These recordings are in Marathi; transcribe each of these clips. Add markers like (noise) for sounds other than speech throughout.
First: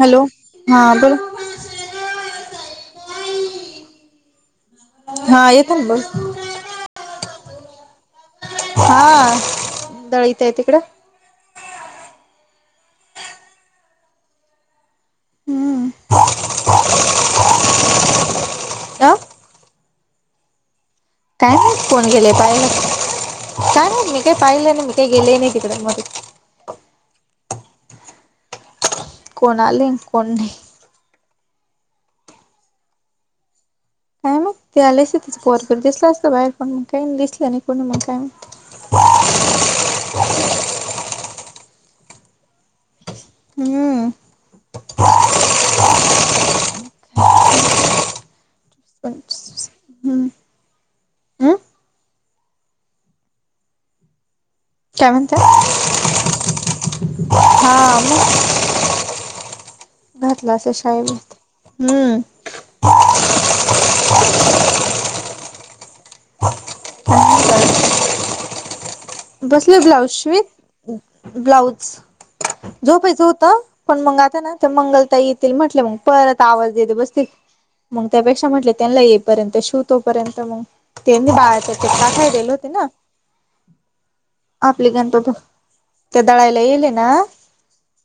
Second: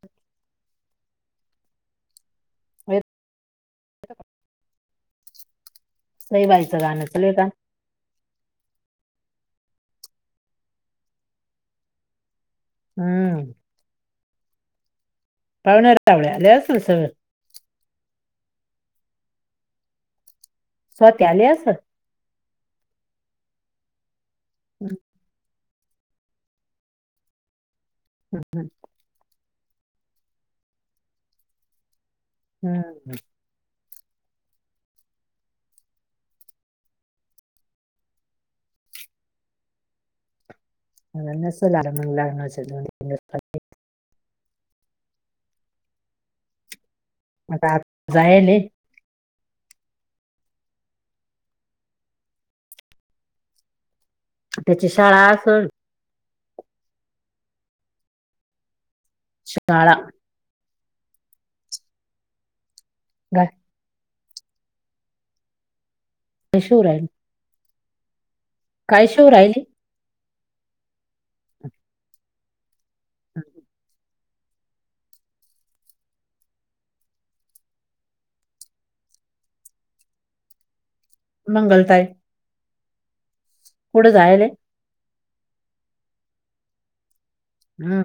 हॅलो हा बोला व हा येत ना मघ नाहीई बाईचं गाणं चलय का हा दळीत आहे तिकडं हम्म हम्म पावणेव आले असल सग अ स्वाती आली काय असेल नाही कोण गेलेय पाहिलं काय नाही मी काय पाहिलं नाही मी हम्म, काही गेले नाही तिकड मध्ये हम् हम कोणाली कोण नाही हम्म काय ते आलेस त्या पर कर दिसला असतं बाहेर कोण मग काही दिसलं नाही कोणी मग काय अ सल हम्म मग आता जायले हम्म हम्म त्याची क शाळा म्हनत असेल हा शाळा घातलं असं शाळे म हम्म बय मशहूर आहे काय शिव राहिली बसले ब्लाऊजथ ब्लाऊज जो पैसे होत पण मंगाता ना तर मंगलता येतील म्हटले मग परत आवाज देत बसतील मग त्यापेक्षा म्हटले त्यांना येईपर्यंत शव तोपर्यंत मग ते बाळाचा मंगलताई तेका खालेले होते ना कुठे जायल आहे आपली घणत त्या दळायला येले ना हम्म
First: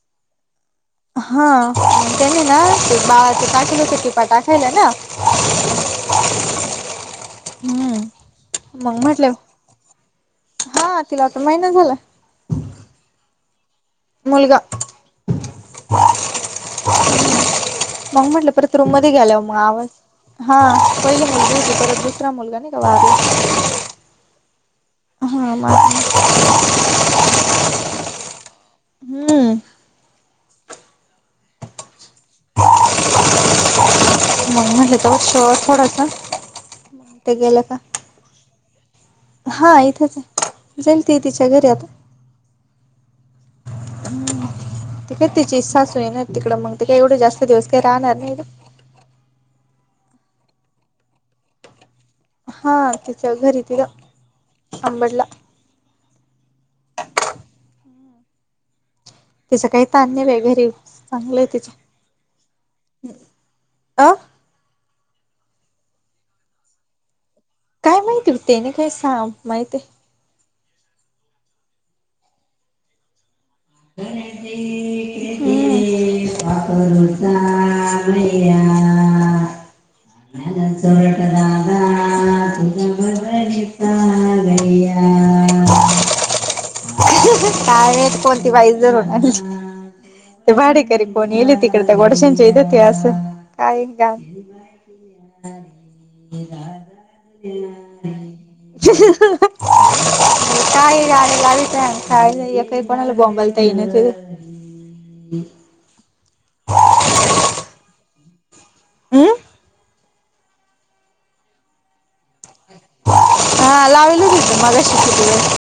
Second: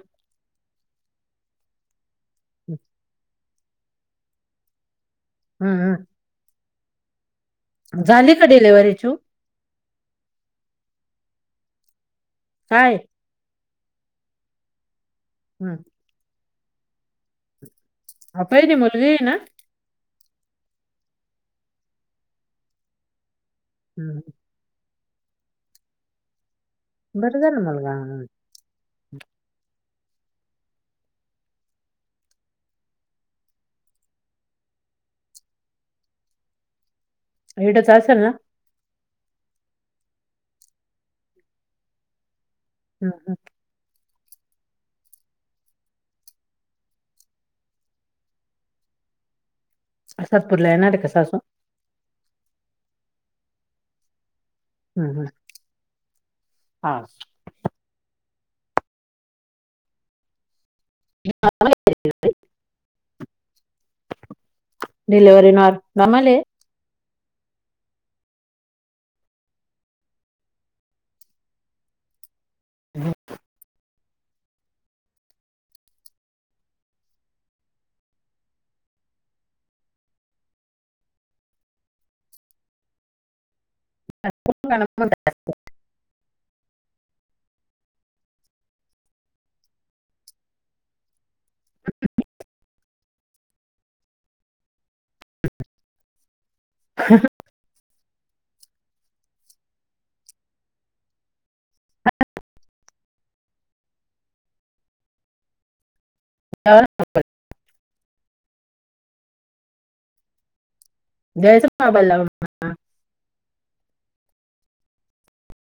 हा त्यांनी ना हम्म, ते बाळाच टाकलंच टिपा टाकायला ना हम्म हम झाली का हम्म डिलिव्हरी मग चू म्हटले हा तिला आता महिना झाला काय मुलगा हम् मग हा, म्हटलं पहिली परत रूम मुलगी मध्ये आहे ना गेलावर मग आवाज हा पहिला मुलगा हो परत दुसरा मुलगा नाही का हम् हा म बर झा ना मुलगाव हम्म. मग म हे तर श थोडा ना. ते गेलं का इडच असेल ना हा इथेच जाईल त तिच्या घरी आता हा हा. हम्. त काय त्यािची इचस्छा अस ना तिकडं मग ते काय एवढं जास्त दिवस काय राहणार नाही. अादपूरला ये ना क का स सावाासून हा तिच्या घरी ति हम् हम् हा. तचं काही तरान्य वगैरे अ (inaudible) डलवररी नॉार मामली काय माहिती होते ना काय सांग माहिती आहे. हम. पाप रुता भैया (unintelligible) तुझ (inaudible) गैया काय नाही कोणती बाईस जर होणारली. ते भाडेकरी फोन येले तिकडे तर गोडशांच्या येत होती असं काय का? (inaudible) काही लालेलावी प खय काही पणाला बॉमबल तन एव हम. द्यायचं बाबाला हा लावलच होतं मला्या शिकला.